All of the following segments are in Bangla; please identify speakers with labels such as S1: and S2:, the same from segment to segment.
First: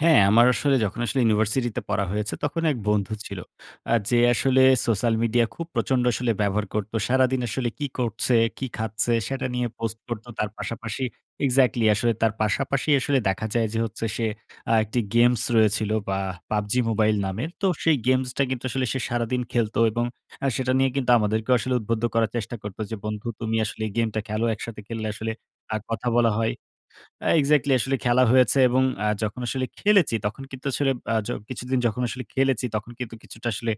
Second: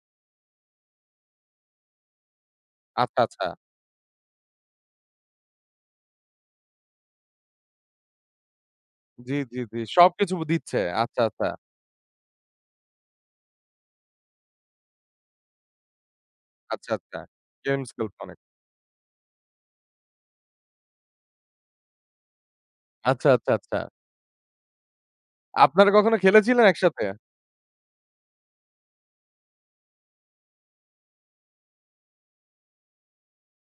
S1: হ্যাঁ, আমার আসলে যখন আসলে ইউনিভার্সিটিতে পড়া হয়েছে তখন এক বন্ধু
S2: আচ্ছা,
S1: ছিল।
S2: আচ্ছা।
S1: আ যে আসলে সোশ্যাল মিডিয়া খুব প্রচন্ড আসলে ব্যবহার করত সারাদিন আসলে কী করছে? কী খাচ্ছে?
S2: জি,
S1: সেটা
S2: জি,
S1: নিয়ে
S2: জি,
S1: পোস্ট করত।
S2: সবকিছু
S1: তার
S2: দিচ্ছে
S1: পাশাপাশি
S2: আচ্ছা, আচ্ছা।
S1: এক্সাক্টলি আসলে তার পাশাপাশি আসলে দেখা যায় যে হচ্ছে সে আ একটি গেমস রয়েছিল বা PUBG
S2: আচ্ছা, আচ্ছা,
S1: Mobile নামের। তো
S2: গেমস
S1: সেই
S2: [unintelligible]
S1: গেমসটা কিন্তু আসলে সে সারাদিন খেলত এবং আ সেটা নিয়ে কিন্তু আমাদেরকে আসলে উদ্বুদ্ধ করার চেষ্টা করত যে, বন্ধু
S2: আচ্ছা, আচ্ছা,
S1: তুমি
S2: আচ্ছা।
S1: আসলে গেমটা খেলো একসাথে খেললে আসলে আ
S2: আপনারা
S1: কথা
S2: কখনো
S1: বলা হয়।
S2: খেলেছিলেন একসাথে?
S1: আ এক্সাক্টলি আসলে খেলা হয়েছে এবং আ যখন আসলে খেলেছি তখন কিন্তু আসলে আ যো কিছুদিন যখন আসলে খেলেছি তখন কিন্তু কিছুটা আসলে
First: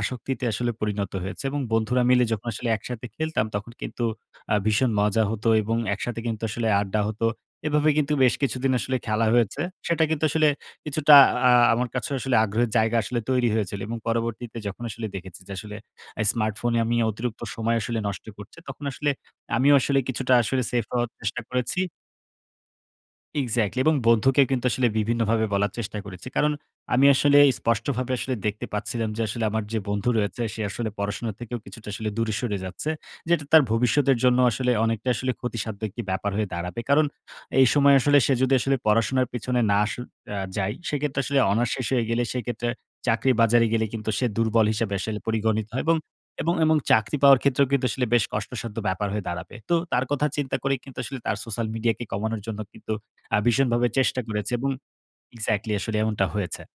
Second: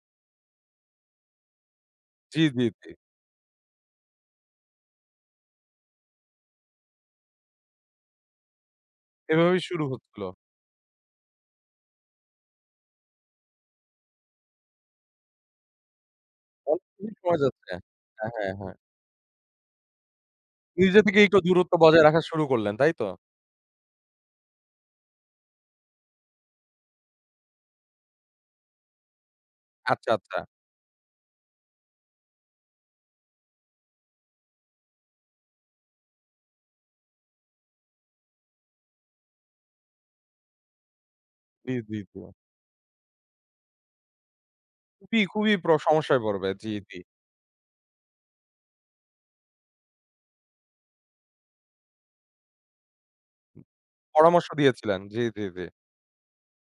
S1: আসক্তিতে আসলে পরিণত হয়েছে এবং বন্ধুরা মিলে
S2: জি,
S1: যখন
S2: জি,
S1: আসলে
S2: জি।
S1: একসাথে খেলতাম। তখন কিন্তু আ ভীষণ মজা হত এবং একসাথে কিন্তু আসলে আড্ডা হত। এভাবে কিন্তু বেশ কিছুদিন আসলে খেলা
S2: এভাবে
S1: হয়েছে।
S2: শুরু
S1: সেটা
S2: হয়েছিল।
S1: কিন্তু আসলে কিছুটা আ আমার কাছে আসলে আগ্রহের জায়গা আসলে তৈরি হয়েছিল এবং পরবর্তীতে যখন আসলে দেখেছি যে আসলে এই smartphone এ আমি
S2: [unintelligible] পাওয়া
S1: অতিরিক্ত
S2: যাচ্ছে
S1: সময় আসলে নষ্ট
S2: হ্যাঁ, হ্যাঁ,
S1: করছি
S2: হ্যাঁ।
S1: তখন আসলে আমিও আসলে কিছুটা আসলে সেফ
S2: নিজে
S1: হওয়ার
S2: থেকে একটু
S1: চেষ্টা
S2: দূরত্ব
S1: করেছি।
S2: বজায় রাখা শুরু করলেন তাই তো?
S1: এক্সাক্টলি এবং বন্ধুকে কিন্তু আসলে বিভিন্নভাবে বলার চেষ্টা করেছি। কারণ আমি আসলে স্পষ্টভাবে আসলে দেখতে পাচ্ছিলাম যে আসলে আমার যে বন্ধু
S2: আচ্ছা, আচ্ছা।
S1: রয়েছে সে আসলে পড়াশোনা থেকেও কিছুটা আসলে দূরে সরে যাচ্ছে। যেটা তার ভবিষ্যতের জন্য আসলে অনেকটা আসলে ক্ষতিসাধ্যক একটি ব্যাপার হয়ে দাঁড়াবে। কারণ এই সময় আসলে সে যদি আসলে পড়াশোনার পেছনে না আস আ যাই সেইক্ষেত্রে আসলে
S2: জি,
S1: honours শেষ
S2: জি,
S1: হয়ে গেলে
S2: জি।
S1: সেক্ষেত্রে চাকরি বাজারে গেলে কিন্তু সে দুর্বল হিসেবে আসলে
S2: খুবই, খুবই,
S1: পরিগণিত
S2: প্র
S1: হয়। এবং,
S2: সমস্যায় করবে
S1: এবং,
S2: জি,
S1: এবং
S2: জি।
S1: চাকরি পাওয়ার ক্ষেত্রেও কিন্তু আসলে বেশ কষ্টসাধ্য ব্যাপার হয়ে দাঁড়াবে। তো তার কথা চিন্তা করেই কিন্তু আসলে তার সোশ্যাল মিডিয়াকে কমানোর জন্য কিন্তু আ ভীষণভাবে চেষ্টা
S2: পরামর্শ
S1: করেছে এবং
S2: দিয়েছিলেন জি, জি, জি।
S1: এক্সাক্টলি আসলে এমনটা হয়েছে।